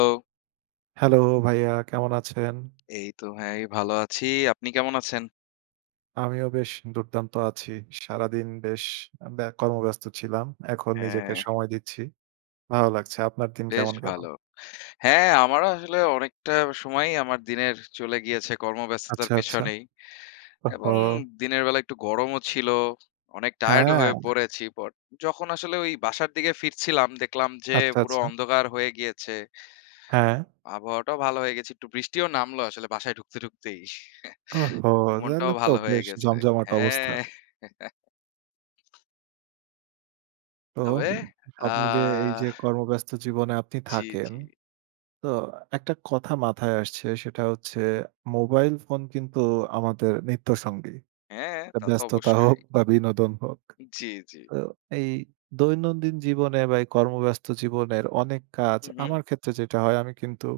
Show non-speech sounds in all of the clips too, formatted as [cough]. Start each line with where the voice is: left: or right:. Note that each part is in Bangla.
left: হ্যালো!
right: হ্যালো ভাইয়া, কেমন আছেন?
left: এইতো ভাই ভালো আছি। আপনি কেমন আছেন?
right: আমিও বেশ দুর্দান্ত আছি। সারাদিন বেশ ব্য কর্মব্যস্ত ছিলাম। এখন নিজেকে
left: হ্যাঁ।
right: সময় দিচ্ছি। ভালো লাগছে। আপনার দিন
left: বেশ
right: কেমন গেল?
left: ভালো। হ্যাঁ, আমারও আসলে অনেকটা সময়ই আমার দিনের চলে গিয়েছে কর্মব্যস্ততার
right: আচ্ছা, আচ্ছা।
left: পেছনেই এবং
right: ওহহো!
left: দিনের বেলা একটু গরমও ছিল। অনেক টায়ারড ও হয়ে
right: হ্যাঁ।
left: পড়েছি পর যখন আসলে ওই বাসার দিকে ফিরছিলাম দেখলাম যে
right: আচ্ছা,
left: পুরো
right: আচ্ছা।
left: অন্ধকার হয়ে গিয়েছে।
right: হ্যাঁ।
left: আবহাওয়াটাও ভালো হয়ে গেছে। একটু বৃষ্টিও নামল আসলে বাসায় ঢুকতে, ঢুকতেই।
right: ওহহো!
left: [chuckles] মনটাও
right: তাহলে তো
left: ভালো হয়ে
right: বেশ
left: গেছে।
right: জমজমাট অবস্থা।
left: হ্যাঁ। [chuckles]
right: তো
left: তবে আ
right: সব মিলিয়ে এইযে কর্মব্যস্ত জীবনে আপনি
left: জি,
right: থাকেন,
left: জি।
right: তো একটা কথা মাথায় আসছে সেটা হচ্ছে মোবাইল ফোন কিন্তু আমাদের নিত্যসঙ্গী।
left: হ্যাঁ,
right: আ
left: তা তো
right: ব্যস্ততা হোক
left: অবশ্যই।
right: বা বিনোদন হোক।
left: জি, জি।
right: তো এই দৈনন্দিন জীবনে বা এই কর্মব্যস্ত জীবনের অনেক কাজ,
left: হুম, হুম?
right: আমার ক্ষেত্রে যেটা হয় আমি কিন্তু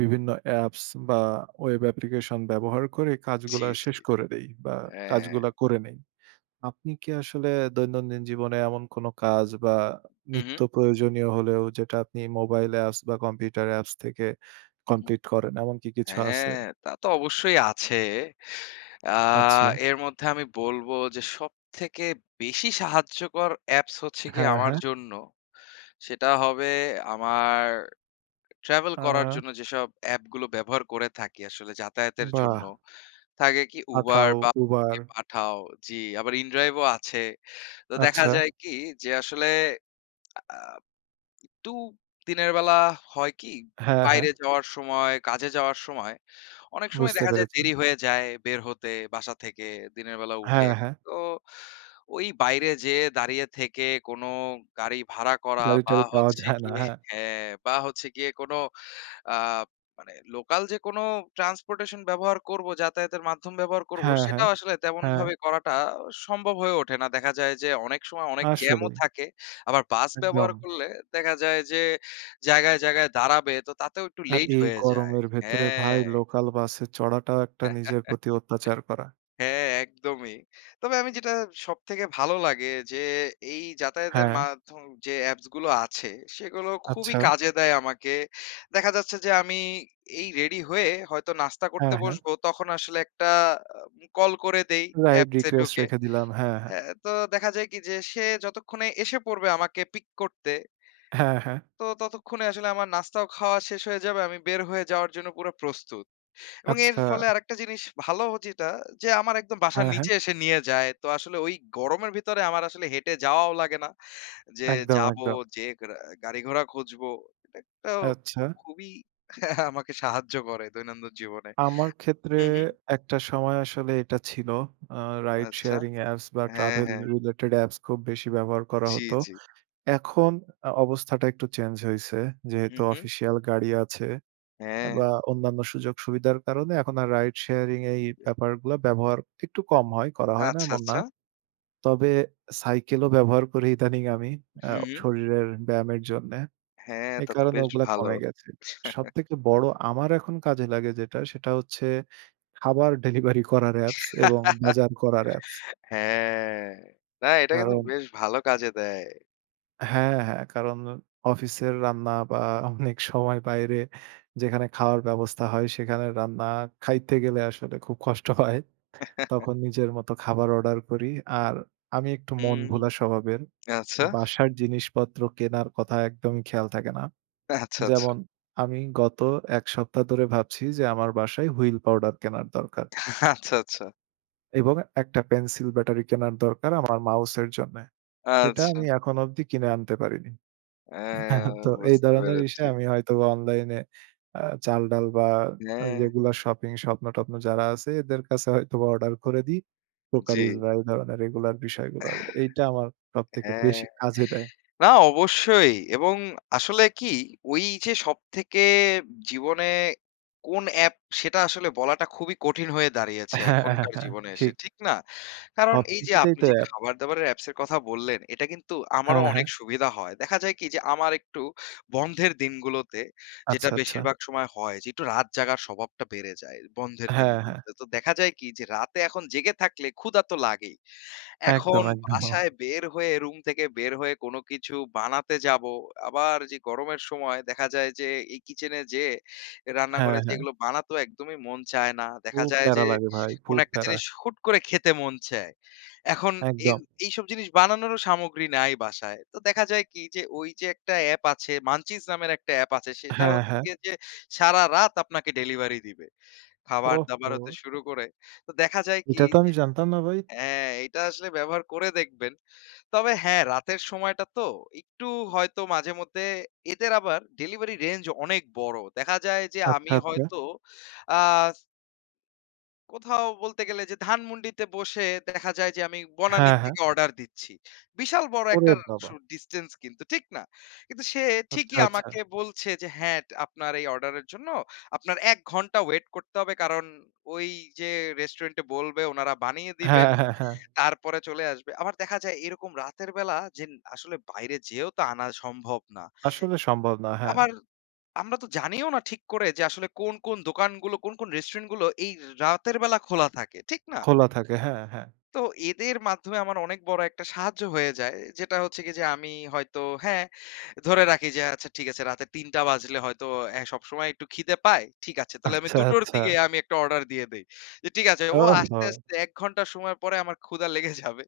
right: বিভিন্ন অ্যাপস বা ওয়েব অ্যাপ্লিকেশন ব্যবহার করে
left: জি,
right: কাজগুলা
left: জি।
right: শেষ করে দেই বা
left: হ্যাঁ।
right: কাজগুলা করে নেই। আপনি কি আসলে দৈনন্দিন জীবনে এমন কোনো কাজ বা
left: হুম,
right: নিত্য
left: হুম।
right: প্রয়োজনীয় হলেও যেটা আপনি মোবাইল অ্যাপস বা কম্পিউটার অ্যাপস থেকে
left: হুম, হুম।
right: কমপ্লিট করেন, এমন কি কিছু আছে?
left: হ্যাঁ, তা তো অবশ্যই আছে। আ
right: আচ্ছা।
left: এর মধ্যে আমি বলবো যে সবথেকে বেশি সাহায্যকর অ্যাপস হচ্ছে কি
right: হ্যাঁ,
left: আমার
right: হ্যাঁ।
left: জন্য, সেটা হবে আমার ট্রাভেল করার
right: আ
left: জন্য যেসব এ্যাপগুলো ব্যবহার করে থাকি আসলে যাতায়াতের জন্য।
right: বাহ!
left: থাকে কি Uber
right: Pathao,
left: বা কে
right: Uber.
left: Pathao। জি আবার inDrive ও আছে। তো দেখা
right: আচ্ছা।
left: যায় কি? যে আসলে আ আ একটু দিনের বেলা হয় কি?
right: হ্যাঁ, হ্যাঁ।
left: বাইরে যাওয়ার সময় কাজে যাওয়ার সময় অনেক সময়
right: বুঝতে
left: দেখা যায়
right: পেরেছি।
left: দেরি হয়ে যায় বের হতে বাসা থেকে দিনের বেলা উঠে।
right: হ্যাঁ, হ্যাঁ।
left: তো ওই বাইরে যেয়ে দাঁড়িয়ে থেকে কোনো গাড়ি ভাড়া করা বা
right: গাড়ি-টাড়ি পাওয়া [scoffs]
left: হচ্ছে
right: যায় না,
left: গিয়ে
right: হ্যাঁ।
left: হ্যাঁ, বা হচ্ছে গিয়ে কোনো আ মানে লোকাল যে কোনো ট্রান্সপোর্টেশন ব্যবহার করবো, যাতায়াতের মাধ্যম ব্যবহার করব
right: হ্যাঁ, হ্যাঁ,
left: সেটাও আসলে
right: হ্যাঁ।
left: তেমনভাবে করাটা সম্ভব হয়ে ওঠে না। দেখা যায় যে অনেক সময় অনেক জ্যাম ও
right: আসলেই।
left: থাকে। আবার বাস ব্যবহার
right: একদম।
left: করলে দেখা যায় যে জায়গায়, জায়গায় দাঁড়াবে তো তাতেও একটু
right: আর
left: লেইট
right: এই
left: হয়ে যায়।
right: গরমের ভেতরে ভাই
left: হ্যাঁ।
right: লোকাল বাসে চড়াটাও একটা নিজের
left: [chuckles]
right: প্রতি অত্যাচার করা।
left: হ্যাঁ, একদমই। তবে আমি যেটা সবথেকে ভালো লাগে যে এই যাতায়াতের
right: হ্যাঁ।
left: মাধ্যম যে অ্যাপসগুলো আছে সেগুলো খুবই
right: আচ্ছা।
left: কাজে দেয় আমাকে। দেখা যাচ্ছে যে আমি এই রেডি হয়ে হয়তো নাস্তা
right: হ্যাঁ,
left: করতে
right: হ্যাঁ।
left: বসবো তখন আসলে একটা কল করে দেই
right: রাইড
left: অ্যাপসে
right: রিকোয়েস্ট
left: ঢুকে।
right: রেখে দিলাম। হ্যাঁ, হ্যাঁ।
left: অ্যা তো দেখা যায় কি? যে সে যতক্ষণে এসে পড়বে আমাকে পিক করতে
right: হ্যাঁ, হ্যাঁ।
left: তো ততক্ষণে আসলে আমার নাস্তাও খাওয়া শেষ হয়ে যাবে। আমি বের হয়ে যাওয়ার জন্য পুরা প্রস্তুত এবং এর
right: আচ্ছা।
left: ফলে আরেকটা জিনিস ভালো যেটা যে আমার একদম বাসার
right: হ্যাঁ, হ্যাঁ।
left: নিচে এসে নিয়ে যায়। তো আসলে ওই গরমের ভিতরে আমার আসলে হেঁটে যাওয়াও লাগে না। যে
right: একদম,
left: যাবো
right: একদম।
left: যে গ্রা গাড়িঘোড়া খুঁজবো এট একটা আও
right: আচ্ছা।
left: খুবই [chuckles] আমাকে সাহায্য করে দৈনন্দিন জীবনে।
right: আমার ক্ষেত্রে
left: হুম, হু্ম?
right: একটা সময় আসলে এটা ছিল। আ রাইড
left: আচ্ছা।
right: শেয়ারিং অ্যাপস বা
left: হ্যাঁ,
right: ট্রাভেল
left: হ্যাঁ।
right: রিলেটেড অ্যাপস খুব বেশি ব্যবহার করা
left: জি,
right: হতো।
left: জি।
right: এখন আ অবস্থাটা একটু চেঞ্জ হইসে।
left: হুম,
right: যেহেতু
left: হু্ম।
right: অফিসিয়াল গাড়ি আছে অ্যা বা
left: হ্যাঁ।
right: অন্যান্য সুযোগ-সুবিধার কারণে এখন আর রাইড শেয়ারিং এই
left: ইয়া
right: ব্যাপারগুলা ব্যবহার একটু কম হয়, করা হয় না
left: আচ্ছা,
right: এমন না।
left: আচ্ছা।
right: তবে সাইকেলও ব্যবহার করি ইদানিং আমি। আ
left: হুম, হু্ম।
right: শরীরের ব্যায়ামের জন্যে।
left: হ্যাঁ,
right: এই
left: তা তো
right: কারণে
left: বেশ
right: ওগুলা
left: ভালো।
right: কমে গেছে।
left: [chuckles]
right: সবথেকে বড় আমার এখন কাজে লাগে যেটা সেটা হচ্ছে খাবার [scoffs] ডেলিভারি করার অ্যাপস এবং বাজার করার অ্যাপস।
left: [laughs] হ্যাঁ। না, এটা কিন্তু
right: কারণ
left: বেশ ভালো কাজে দেয়।
right: হ্যাঁ, হ্যাঁ। কারণ অফিসের রান্না বা [scoffs] অনেকসময় বাইরে যেখানে খাওয়ার ব্যবস্থা হয় সেখানে রান্না খাইতে গেলে আসলে খুব কষ্ট হয়। তখন নিজের মতো খাবার অর্ডার করি। আর আমি একটু মন
left: হুম,
right: ভোলা স্বভাবের।
left: আচ্ছা।
right: বাসার জিনিসপত্র কেনার কথা একদমই খেয়াল থাকে না।
left: আচ্ছা, আচ্ছা।
right: যেমন আমি গত এক সপ্তাহ ধরে ভাবছি যে আমার বাসায় Wheel পাউডার কেনার দরকার।
left: আচ্ছা, আচ্ছা।
right: এবং একটা পেন্সিল ব্যাটারি কেনার দরকার আমার মাউসের জন্যে। সেটা
left: আচ্ছা।
right: আমি এখন অব্দি কিনে আনতে পারিনি।
left: হ্যাঁ,
right: [chuckles] তো এই
left: বুঝতে
right: ধরনের বিষয়
left: পেরেছি।
right: আমি হয়তোবা অনলাইনে আ চালডাল বা
left: হ্যাঁ।
right: রেগুলার শপিং স্বপ্ন-টপ্ন যারা আছে এদের কাছে হয়তোবা অর্ডার করে দেই। কোকারিস
left: জি।
right: বা এই ধরনের রেগুলার বিষয়গুলো। এইটা আমার সবথেকে
left: হ্যাঁ।
right: বেশি কাজে দেয়।
left: না, অবশ্যই এবং আসলে কি ওই যে সবথেকে জীবনে কোন অ্যাপ সেটা আসলে বলাটা খুবই কঠিন হয়ে দাঁড়িয়েছে
right: হ্যাঁ, হ্যাঁ,
left: এখনকার
right: হ্যাঁ।
left: জীবনে এসে।
right: ঠিক।
left: ঠিক না? কারণ এই যে
right: সবকিছুতেই
left: আপনি
right: তো
left: যে
right: অ্যাপ।
left: খাবার দাবারের অ্যাপস এর কথা বললেন এটা কিন্তু আমারও
right: হ্যাঁ,
left: অনেক
right: হ্যাঁ।
left: সুবিধা হয়। দেখা যায় কি? যে আমার একটু বন্ধের দিনগুলোতে যেটা
right: আচ্ছা, আচ্ছা।
left: বেশিরভাগ সময় হয় যে একটু রাত জাগার স্বভাবটা বেড়ে যায় বন্ধের
right: হ্যাঁ, হ্যাঁ।
left: দিনগুলোতে। তো দেখা যায় কি? যে রাতে এখন জেগে থাকলে ক্ষুধা তো লাগেই। এখন
right: একদম, একদম। ওহ!
left: বাসায় বের হয়ে রুম থেকে বের হয়ে কোন কিছু বানাতে যাব। আবার যে গরমের সময় দেখা যায় যে এই কিচেনে যেয়ে
right: হ্যাঁ,
left: রান্নাঘরে যেয়ে
right: হ্যাঁ।
left: এগুলো বানাতে একদমই মন চায় না। দেখা
right: খুব
left: যায়
right: প্যারা
left: যে
right: লাগে ভাই,
left: কোন
right: খুব
left: একটা
right: প্যারা।
left: জিনিস হুট করে খেতে মন চায়। এখন এই
right: একদম।
left: এইসব জিনিস বানানোরও সামগ্রী নাই বাসায়। তো দেখা যায় কি? যে ওই যে একটা অ্যাপ আছে Munchies নামের একটা এ্যাপ আছে সেটা
right: হ্যাঁ,
left: হচ্ছে
right: হ্যাঁ।
left: গিয়ে যে সারারাত আপনাকে ডেলিভারি দিবে। খাবার দাবার হতে
right: ওহহো!
left: শুরু করে। তো দেখা যায় কি?
right: এটা তো আমি
left: যে
right: জানতাম না ভাই।
left: হ্যাঁ, এটা আসলে ব্যবহার করে দেখবেন। তবে হ্যাঁ রাতের সময়টা তো একটু হয়তো মাঝে মধ্যে এদের আবার ডেলিভারি রেঞ্জ অনেক বড়। দেখা যায় যে
right: আচ্ছা,
left: আমি
right: আচ্ছা।
left: হয়তো আ কোথাও বলতে গেলে যে ধানমন্ডিতে বসে দেখা যায় যে আমি বনানী
right: হ্যাঁ, হ্যাঁ।
left: থেকে অর্ডার দিচ্ছি। বিশাল বড়
right: ওরে
left: একটা
right: বাবা!
left: সু ডিসট্যান্স কিন্তু ঠিক না? কিন্তু সে
right: আচ্ছা,
left: ঠিকই
right: আচ্ছা।
left: আমাকে বলছে যে, "হ্যাঁ, আপনার এই অর্ডারের জন্য আপনার ১ ঘন্টা ওয়েট করতে হবে।" কারণ, ঐ যেয়ে রেস্টুরেন্টে বলবে উনারা বানিয়ে দিবেন।
right: হ্যাঁ, হ্যাঁ, হ্যাঁ।
left: তারপরে চলে আসবে। আবার দেখা যায় এরকম রাতের বেলা যে আসলে বাইরে যেয়েও তো আনা সম্ভব না।
right: আসলে সম্ভব না, হ্যাঁ।
left: আবার, আমরা তো জানিও না ঠিক করে যে আসলে কোন, কোন দোকানগুলো কোন, কোন রেস্টুরেন্ট গুলো এই রাতের বেলা খোলা থাকে। ঠিক না?
right: খোলা থাকে, হ্যাঁ, হ্যাঁ।
left: তো এদের মাধ্যমে আমার অনেক বড় একটা সাহায্য হয়ে যায়। যেটা হচ্ছে কি? যে আমি হয়তো হ্যাঁ, ধরে রাখি যে আচ্ছা ঠিক আছে রাতে ৩ টা বাজলে হয়তো অ্যা সবসময় একটু খিদে পায়। ঠিক আছে। তাহলে আমি
right: আচ্ছা,
left: ২ টোর
right: আচ্ছা।
left: দিকে আমি একটা অর্ডার দিয়ে দেই। যে, ঠিক আছে ও আসতে,
right: ওহো!
left: আসতে ১ ঘন্টা সময় পরে আমার ক্ষুধা লেগে যাবে।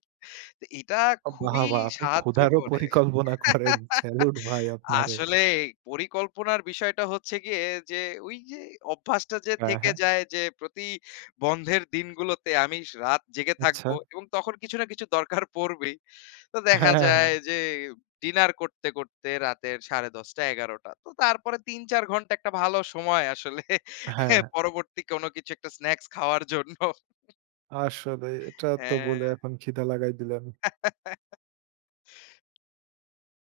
left: তো এটা
right: অ বাহ!
left: খুবই
right: বাহ! আপনি
left: সাহায্য
right: ক্ষুধারও
left: করে।
right: পরিকল্পনা করেন,
left: [laughs]
right: স্যালুট ভাই আপনারে।
left: আসলে এ পরিকল্পনার বিষয়টা হচ্ছে গিয়ে যে ঐযে অভ্যাসটা যে
right: হ্যাঁ,
left: থেকে
right: হ্যাঁ।
left: যায়। যে প্রতি বন্ধের দিনগুলোতে আমি রাত জেগে থাকব
right: আচ্ছা।
left: এবং তখন কিছু না কিছু দরকার পড়বেই। তো
right: হ্যাঁ,
left: দেখা
right: হ্যাঁ, হ্যাঁ,
left: যায়
right: হ্যাঁ।
left: যে ডিনার করতে, করতে রাতের ১০:৩০ ১১:০০ তো তারপরে ৩-৪ ঘন্টা একটা ভালো সময় আসলে
right: হ্যাঁ, হ্যাঁ।
left: পরবর্তী কোনো কিছু একটা স্নাকস খাওয়ার জন্য।
right: আসলে এটা তো
left: হ্যাঁ।
right: বলে এখন ক্ষিধা লাগাই দিলেন।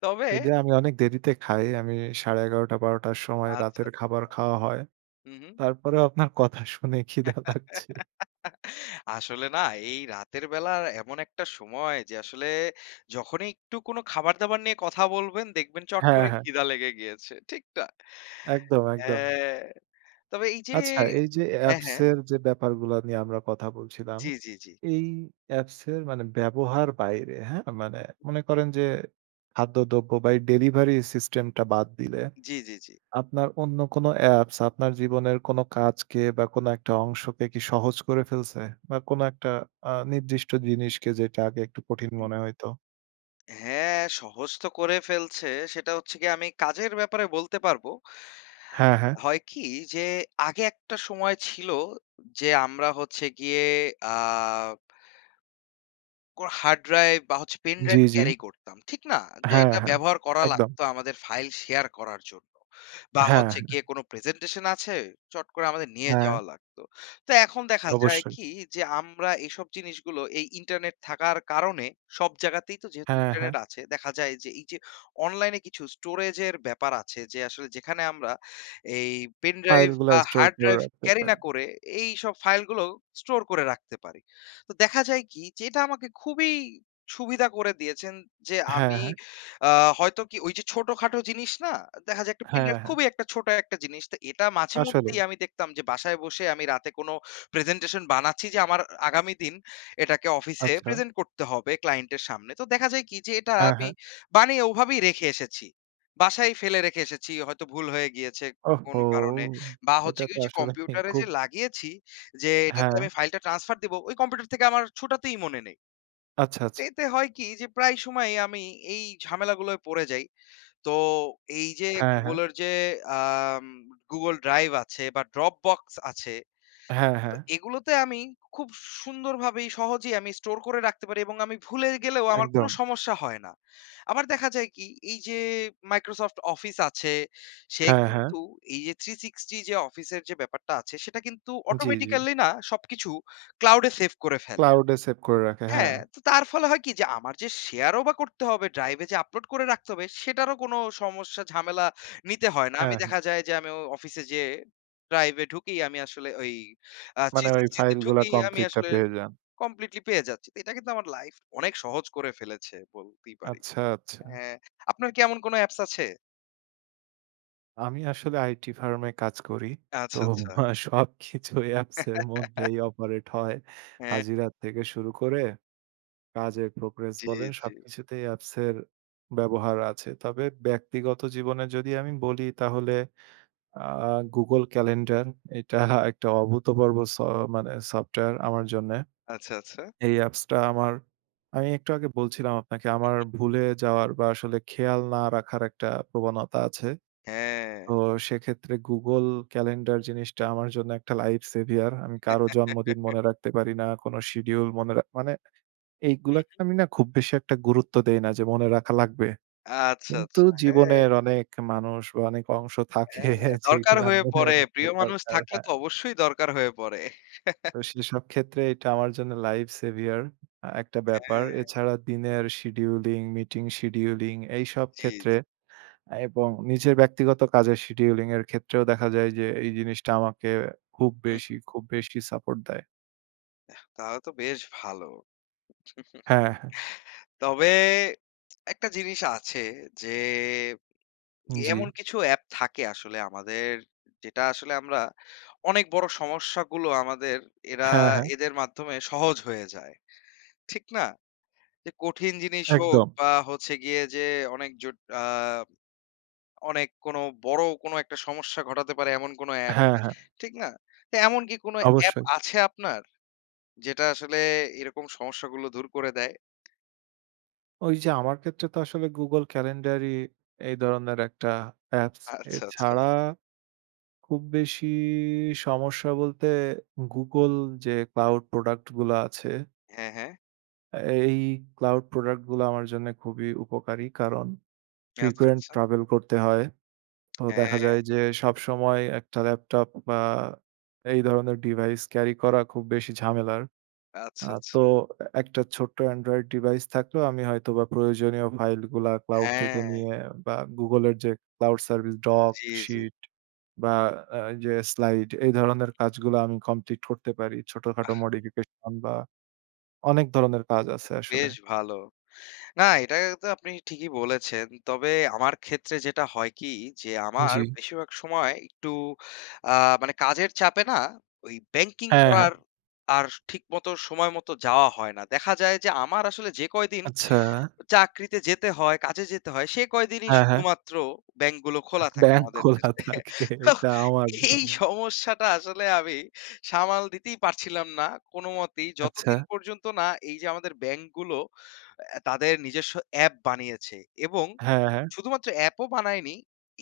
left: তবে
right: যদিও আমি অনেক দেরিতে খাই আমি ১১:৩০-১২:০০ র সময়
left: আচ্ছা।
right: রাতের খাবার খাওয়া হয়,
left: হু, হু।
right: তারপরেও আপনার কথা শুনে খিদা লাগছে।
left: [laughs] আসলে না এই রাতের বেলার এমন একটা সময় যে আসলে যখনই একটু কোন খাবার দাবার নিয়ে কথা বলবেন দেখবেন চট
right: হ্যাঁ,
left: করে
right: হ্যাঁ।
left: খিদা লেগে গিয়েছে। ঠিক না?
right: একদম, একদম।
left: হ্যাঁ। তবে এই যে
right: আচ্ছা, এই যে
left: হ্যাঁ,
right: অ্যাপস
left: হ্যাঁ।
right: এর যে ব্যাপারগুলা নিয়ে আমরা কথা বলছিলাম,
left: জি, জি, জি।
right: এই অ্যাপস এর মানে ব্যবহার বাইরে হ্যাঁ? মানে, মনে করেন যে খাদ্যদ্রব্য বা এই ডেলিভারির সিস্টেম টা বাদ দিলে
left: জি, জি, জি।
right: আপনার অন্য কোন অ্যাপস আপনার জীবনের কোন কাজকে বা কোন একটা অংশকে কি সহজ করে ফেলছে? বা কোনো একটা আ নির্দিষ্ট জিনিসকে যেটা আগে একটু কঠিন
left: হুম।
right: মনে হইত?
left: হ্যাঁ, সহজ তো করে ফেলছে সেটা হচ্ছে গিয়ে আমি কাজের ব্যাপারে বলতে পারবো।
right: হ্যাঁ, হ্যাঁ।
left: হয় কি যে আগে একটা সময় ছিল যে আমরা হচ্ছে গিয়ে আব কোর হার্ড ড্রাইভ বা হচ্ছে পেন
right: জ্বি,
left: ড্রাইভ
right: জ্বি।
left: ক্যারি করতাম। ঠিক না? যে
right: হ্যাঁ,
left: এটা
right: হ্যাঁ,
left: ব্যবহার করা
right: একদম।
left: লাগতো আমাদের ফাইল শেয়ার করার জন্য। বা
right: হ্যাঁ,
left: হচ্ছে
right: হ্যাঁ।
left: গিয়ে কোন প্রেজেন্টেশন আছে চট করে আমাদের নিয়ে
right: হ্যাঁ।
left: যাওয়া লাগতো। তো এখন দেখা যায়
right: অবশ্যই।
left: কি? যে আমরা এইসব জিনিসগুলো এই ইন্টারনেট থাকার কারণে সব জায়গাতেই তো যেহেতু
right: হ্যাঁ, হ্যাঁ।
left: ইন্টারনেট আছে, দেখা যায় যে এই যে অনলাইনে কিছু স্টোরেজ এর ব্যাপার আছে যে আসলে যেখানে আমরা এই পেনড্রাইভ
right: ফাইল গুলা
left: বা
right: স্টোর
left: হার্ড
right: করে
left: ড্রাইভ
right: রাখতে
left: ক্যারি না
right: পারি।
left: করে এইসব ফাইল গুলো স্টোর করে রাখতে পারি। তো দেখা যায় কি? যে এটা আমাকে খুবই সুবিধা করে দিয়েছেন যে
right: হ্যাঁ,
left: আমি
right: হ্যাঁ।
left: আ হয়তো কি? ওই যে ছোটখাটো জিনিস না দেখা যায় একটা পেন
right: হ্যাঁ,
left: ড্রাইভ
right: হ্যাঁ।
left: খুবই একটা ছোট একটা জিনিস। তো এটা মাঝে মধ্যেই
right: আসলেই।
left: আমি দেখতাম যে বাসায় বসে আমি রাতে কোন প্রেজেন্টেশন বানাচ্ছি যে আমার আগামী দিন এটাকে অফিসে
right: আচ্ছা।
left: প্রেজেন্ট করতে হবে ক্লায়েন্টের সামনে। তো দেখা যায় কি? যে এটা
right: হ্যাঁ,
left: আমি
right: হ্যাঁ।
left: বানিয়ে ওভাবেই রেখে এসেছি। বাসায় ফেলে রেখে এসেছি। হয়তো ভুল হয়ে গিয়েছে কোন
right: ওহহো!
left: কারণে বা
right: এটা
left: হচ্ছে
right: তো
left: গিয়ে যে ঐযে
right: আসলে মানে
left: কম্পিউটারে
right: খুব
left: যে লাগিয়েছি যে এটাতে আমি
right: হ্যাঁ।
left: ফাইলটা ট্রান্সফার দিব ওই কম্পিউটার থেকে আমার ছোটাতেই মনে নেই।
right: আচ্ছা,
left: তো
right: আচ্ছা।
left: এতে হয় কি যে প্রায় সময়ই আমি এই ঝামেলা গুলোয় পড়ে যাই। তো এই যে
right: হ্যাঁ, হ্যাঁ।
left: Google এর যে আম Google Drive আছে বা Dropbox আছে।
right: হ্যাঁ,
left: তো
right: হ্যাঁ।
left: এগুলোতে আমি খুব সুন্দরভাবেই সহজেই আমি স্টোর করে রাখতে পারি এবং আমি ভুলে গেলেও আমার কোন
right: একদম।
left: সমস্যা হয় না। আবার দেখা যায় কি? এই যে Microsoft Office আছে সে
right: হ্যাঁ, হ্যাঁ।
left: কিন্তু এই যে 360 যে Office যে ব্যাপারটা আছে সেটা কিন্তু
right: জ্বী, জ্বী।
left: অটোমেটিক্যালি না সবকিছু ক্লাউড এ সেভ করে ফেলে।
right: ক্লাউড এ সেভ করে রাখে, হ্যাঁ।
left: হ্যাঁ, তো তার ফলে হয় কি? যে আমার যে শেয়ার ও বা করতে হবে Drive এ যে আপলোড করে রাখতে হবে সেটারও কোন সমস্যা, ঝামেলা নিতে হয় না।
right: হ্যাঁ,
left: আমি
right: হ্যাঁ।
left: দেখা যায় যে আমি অফিসে যেয়ে Drive এ ঢুকি আমি আসলে ওই আ
right: মানে ওই
left: 360 তে
right: ফাইল গুলা
left: ঢুকি আমি
right: কমপ্লিট টা
left: আসলে
right: পেয়ে যান।
left: কমপ্লিটলি পেয়ে যাচ্ছি। তো এটা কিন্তু আমার লাইফ অনেক সহজ করে ফেলেছে বলতেই পারি।
right: আচ্ছা,
left: হ্যা,
right: আচ্ছা।
left: আপনার কি এমন কোন অ্যাপস আছে?
right: আমি আসলে আইটি ফার্ম এ কাজ করি। তো
left: আচ্ছা, আচ্ছা।
right: আ সবকিছু অ্যাপসের
left: [laughs]
right: মধ্যেই অপারেট হয়।
left: হ্যাঁ।
right: হাজিরা থেকে শুরু করে কাজের প্রোগ্রেস
left: জি,
right: বলেন,
left: জি।
right: সবকিছুতেই অ্যাপসের ব্যবহার আছে। তবে ব্যক্তিগত জীবনে যদি আমি বলি তাহলে আ Google Calendar, এটা [scoffs] একটা অভূতপূর্ব স মানে সফটওয়ার আমার জন্যে।
left: আচ্ছা, আচ্ছা।
right: এই অ্যাপসটা আমার আমি একটু আগে বলছিলাম আপনাকে
left: হুম,
right: আমার
left: হুম।
right: ভুলে যাওয়ার বা আসলে খেয়াল না রাখার একটা প্রবণতা আছে।
left: হ্যাঁ।
right: তো সেক্ষেত্রে Google Calendar জিনিসটা আমার জন্য একটা লাইফ সেভিয়ার। আমি কারো জন্মদিন
left: [laughs]
right: মনে রাখতে পারি না। কোনো শিডিউল মনে রা মানে
left: হুম,
right: এইগুলাকে
left: হুম।
right: আমি না খুব বেশি একটা গুরুত্ব দেই না যে মনে রাখা লাগবে।
left: আচ্ছা,
right: কিন্তু
left: আচ্ছা। হ্যাঁ।
right: জীবনের অনেক মানুষ বা অনেক অংশ থাকে
left: হ্যাঁ, দরকার
right: যেইগুলো
left: হয়ে
right: মনে
left: পড়ে।
right: রাখা
left: প্রিয় মানুষ
right: দরকার।
left: থাকলে তো
right: হ্যাঁ।
left: অবশ্যই দরকার হয়ে পড়ে। [chuckles]
right: তো সেসব ক্ষেত্রে এটা আমার জন্য লাইফ সেভিয়ার। আ একটা ব্যাপার।
left: হ্যাঁ।
right: এছাড়া দিনের শিডিউলিং, মিটিং শিডিউলিং এইসব
left: জি, জি।
right: ক্ষেত্রে এবং নিজের ব্যক্তিগত কাজের শিডিউলিং এর ক্ষেত্রেও দেখা যায় যে এই জিনিসটা আমাকে খুব
left: হুম,
right: বেশি
left: হুম।
right: খুব বেশি সাপোর্ট দেয়।
left: আহ! তাহলে তো বেশ ভালো।
right: হ্যাঁ, হ্যাঁ।
left: [chuckles] তবে একটা জিনিস আছে যে, এমন
right: জি।
left: কিছু app থাকে আসলে আমাদের যেটা আসলে আমরা অনেক বড় সমস্যাগুলো আমাদের এরা
right: হ্যাঁ, হ্যাঁ।
left: এদের মাধ্যমে সহজ হয়ে যায়। ঠিক না? যে, কঠিন জিনিস হোক
right: একদম।
left: বা হচ্ছে গিয়ে যে, অনেক আ অনেক কোন বড় কোন একটা সমস্যা ঘটাতে পারে এমন কোন app,
right: হ্যাঁ, হ্যাঁ।
left: ঠিক না? তে এমন কি কোন app
right: অবশ্যই।
left: আছে আপনার? যেটা আসলে এরকম সমস্যাগুলো দূর করে দেয়।
right: ওই যে, আমার ক্ষেত্রে তো আসলে Google Calendar ই এই ধরনের একটা apps.
left: আচ্ছা, আচ্ছা।
right: এছাড়া খুব বেশি সমস্যা বলতে, Google যে, cloud product গুলা আছে
left: হ্যাঁ, হ্যাঁ।
right: এই cloud product গুলো আমার জন্য খুবই উপকারী। কারণ,
left: জি, আচ্ছা,
right: frequent
left: আচ্ছা।
right: travel করতে হয়। তো
left: [smacks lips]
right: দেখা যায় যে,
left: হ্যাঁ।
right: সবসময় একটা ল্যাপটপ বা এই ধরনের device carry করা খুব বেশি ঝামেলার।
left: আচ্ছা,
right: আ তো
left: আচ্ছা।
right: একটা ছোট্ট android device থাকলেও আমি হয়তো বা প্রয়োজনীয় file গুলা cloud থেকে
left: হ্যাঁ।
right: নিয়ে বা Google এর যে, cloud service, Doc,
left: জি, জি।
right: Sheet বা আ এইযে slide, এই ধরনের কাজগুলা আমি complete করতে পারি। ছোটখাটো
left: বাহ!
right: modification বা অনেক ধরনের কাজ
left: তা
right: আছে
left: তো
right: আসলে।
left: বেশ ভালো। না, এটা তো আপনি ঠিকই বলেছেন। তবে আমার ক্ষেত্রে যেটা হয় কি? যে, আমার
right: জি।
left: বেশিরভাগ সময় একটু আ মানে কাজের চাপে না ওই ব্যাংকিং
right: হ্যাঁ, হ্যাঁ।
left: করার আর ঠিক মতো, সময় মতো যাওয়া হয় না। দেখা যায় যে, আমার আসলে যে, কয়দিন
right: আচ্ছা?
left: চাকরিতে যেতে হয়, কাজে যেতে হয়, সে কয়দিনই
right: হ্যাঁ, হ্যাঁ।
left: শুধুমাত্র ব্যাংকগুলো খোলা থাকে
right: ব্যাংক
left: আমাদের
right: খোলা
left: দেশে।
right: থাকে,
left: তো
right: এটা আমার
left: এই
right: জন্য।
left: সমস্যাটা আসলে আমি সামাল দিতেই পারছিলাম না কোনোমতেই,
right: আচ্ছা।
left: যতদিন পর্যন্ত না এই যে, আমাদের ব্যাংক গুলো তাদের নিজস্ব app বানিয়েছে এবং
right: হ্যাঁ, হ্যাঁ।
left: শুধুমাত্র app ও বানায়নি,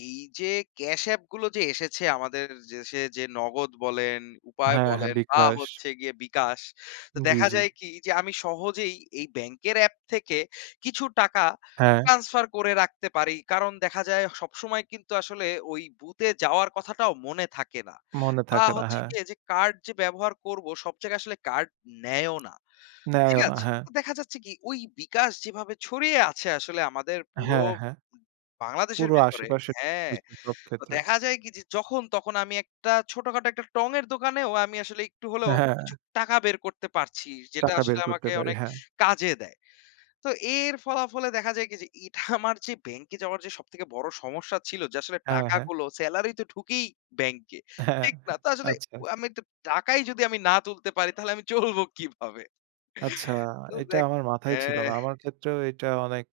left: এই যে, cash app গুলো যে, এসেছে আমাদের দেশে যে, নগদ বলেন, উপায়
right: হ্যাঁ, হ্যাঁ,
left: বলেন বা
right: বিকাশ।
left: হচ্ছে গিয়ে বিকাশ। তো
right: জি,
left: দেখা
right: জি।
left: যায় কি যে, আমি সহজেই এই ব্যাংকের অ্যাপ থেকে কিছু টাকা
right: হ্যাঁ।
left: transfer করে রাখতে পারি। কারণ দেখা যায়, সবসময় কিন্তু আসলে ওই বুথে যাওয়ার কথাটাও মনে থাকে না
right: মনে
left: বা
right: থাকে না,
left: হচ্ছে
right: হ্যাঁ।
left: গিয়ে যে, card যে, ব্যবহার করব, সব জায়গায় আসলে card নেয়ও না। ঠিক
right: নেয়ও না,
left: আছে?
right: হ্যাঁ।
left: তো দেখা যাচ্ছে কি, ওই বিকাশ যেভাবে ছড়িয়ে আছে আসলে আমাদের পুরো
right: হ্যাঁ, হ্যাঁ।
left: বাংলাদেশের
right: পুরো
left: ভেতরে
right: আশেপাশের,
left: হ্যাঁ।
right: সব
left: তো
right: ক্ষেত্রে।
left: দেখা যায় কি যে, যখন, তখন আমি একটা ছোটখাটো একটা টঙের দোকানেও আমি আসলে একটু হলেও
right: হ্যাঁ, হ্যাঁ।
left: কিছু টাকা বের করতে পারছি, যেটা
right: টাকা বের
left: আসলে
right: করতে
left: আমাকে
right: পারি,
left: অনেক
right: হ্যাঁ।
left: কাজে দেয়। তো এর ফলাফলে দেখা যায় কি যে, এটা [scoffs] আমার যে, ব্যাংকে যাওয়ার যে, সবথেকে বড় সমস্যা ছিল যে, আসলে
right: হ্যাঁ, হ্যাঁ।
left: টাকাগুলো। সেলারি তো ঢুকেই ব্যাংকে,
right: হ্যাঁ,
left: ঠিক না?
right: হ্যাঁ
left: আসলে
right: আচ্ছা।
left: আমি তো টাকাই যদি আমি না তুলতে পারি, তাহলে আমি চলব কিভাবে?
right: আচ্ছা।
left: তো
right: এটা
left: দেখ
right: আমার মাথায় ছিল
left: হ্যাঁ।
right: না। আমার ক্ষেত্রেও এটা অনেক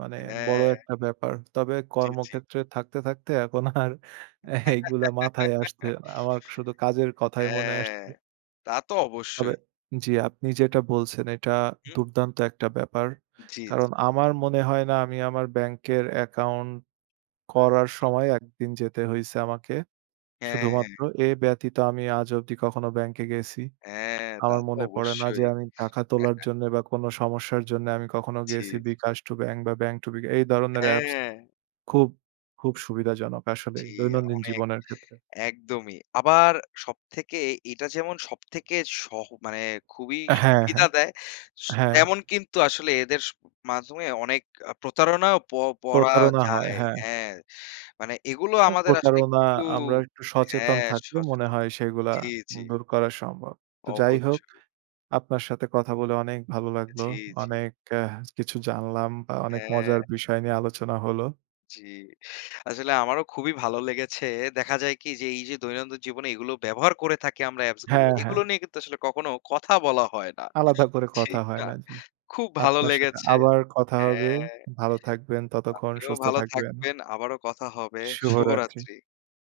right: মানে বড়
left: হ্যাঁ।
right: একটা ব্যাপার। তবে
left: জি, জি।
right: কর্মক্ষেত্রে থাকতে, থাকতে এখন আর এইগুলা মাথায় আসতে
left: [laughs]
right: না আমার শুধু কাজের কথাই মনে
left: হ্যাঁ।
right: আসছে।
left: তা তো
right: তবে
left: অবশ্যই।
right: জি, আপনি যেটা বলছেন এটা
left: হুম।
right: দুর্দান্ত একটা ব্যাপার।
left: জি, জি।
right: কারণ, আমার মনে হয় না আমি আমার ব্যাংকের account করার
left: হুম।
right: সময় একদিন যেতে হইছে আমাকে।
left: হ্যাঁ, হ্যাঁ।
right: শুধুমাত্র এ ব্যতীত আমি আজ অব্দি কখনো ব্যাংকে গেসি।
left: হ্যাঁ, তা
right: আমার
left: তো
right: মনে পড়ে না যে,
left: অবশ্যই।
right: আমি টাকা তোলার জন্য বা কোন সমস্যার জন্য আমি কখনো
left: জি,
right: গেসি।
left: জি।
right: বিকাশ to ব্যাংক বা ব্যাংক to বিকাশ, এই ধরনের apps
left: হ্যাঁ।
right: খুব খুব সুবিধাজনক আসলেই,
left: জি,
right: দৈনন্দিন
left: অনেক।
right: জীবনের ক্ষেত্রে।
left: একদমই। আবার সবথেকে এটা যেমন সবথেকে সহ মানে খুবই
right: হ্যাঁ,
left: সুবিধা
right: হ্যাঁ,
left: দেয়,
right: হ্যাঁ।
left: তেমন কিন্তু আসলে এদের মাধ্যমে অনেক প্রতারণাও প পড়া
right: প্রতারণা হয়,
left: যায়।
right: হ্যাঁ।
left: হ্যাঁ, মানে এগুলো
right: তো
left: আমাদের আসলে
right: প্রতারণা
left: একটু
right: আমরা একটু সচেতন
left: হ্যাঁ,
right: থাকলে মনে
left: সচেতন
right: হয় সেইগুলা
left: জি, জি।
right: দূর করা সম্ভব। তো যাই হোক,
left: অবশ্যই।
right: আপনার সাথে কথা বলে অনেক ভালো লাগলো।
left: জি, জি।
right: অনেক আ কিছু জানলাম বা অনেক
left: হ্যাঁ।
right: মজার বিষয় নিয়ে আলোচনা হলো।
left: জি। আসলে আমারও খুবই ভালো লেগেছে দেখা যায় কি যে, এই যে, দৈনন্দিন জীবনে এগুলো ব্যবহার করে থাকি আমরা apps গুলো,
right: হ্যাঁ, হ্যাঁ।
left: এগুলো নিয়ে কিন্তু আসলে কখনো কথা বলা হয় না।
right: আলাদা করে কথা
left: ঠিক
right: হয়
left: না?
right: না, জি।
left: খুব ভালো
right: আপনার সাথে
left: লেগেছে।
right: আবার কথা হবে।
left: হ্যাঁ,
right: ভালো থাকবেন, ততক্ষণ
left: আপনিও
right: সুস্থ
left: ভালো
right: থাকবেন।
left: থাকবেন। আবারো কথা হবে।
right: শুভরাত্রি।
left: শুভরাত্রি।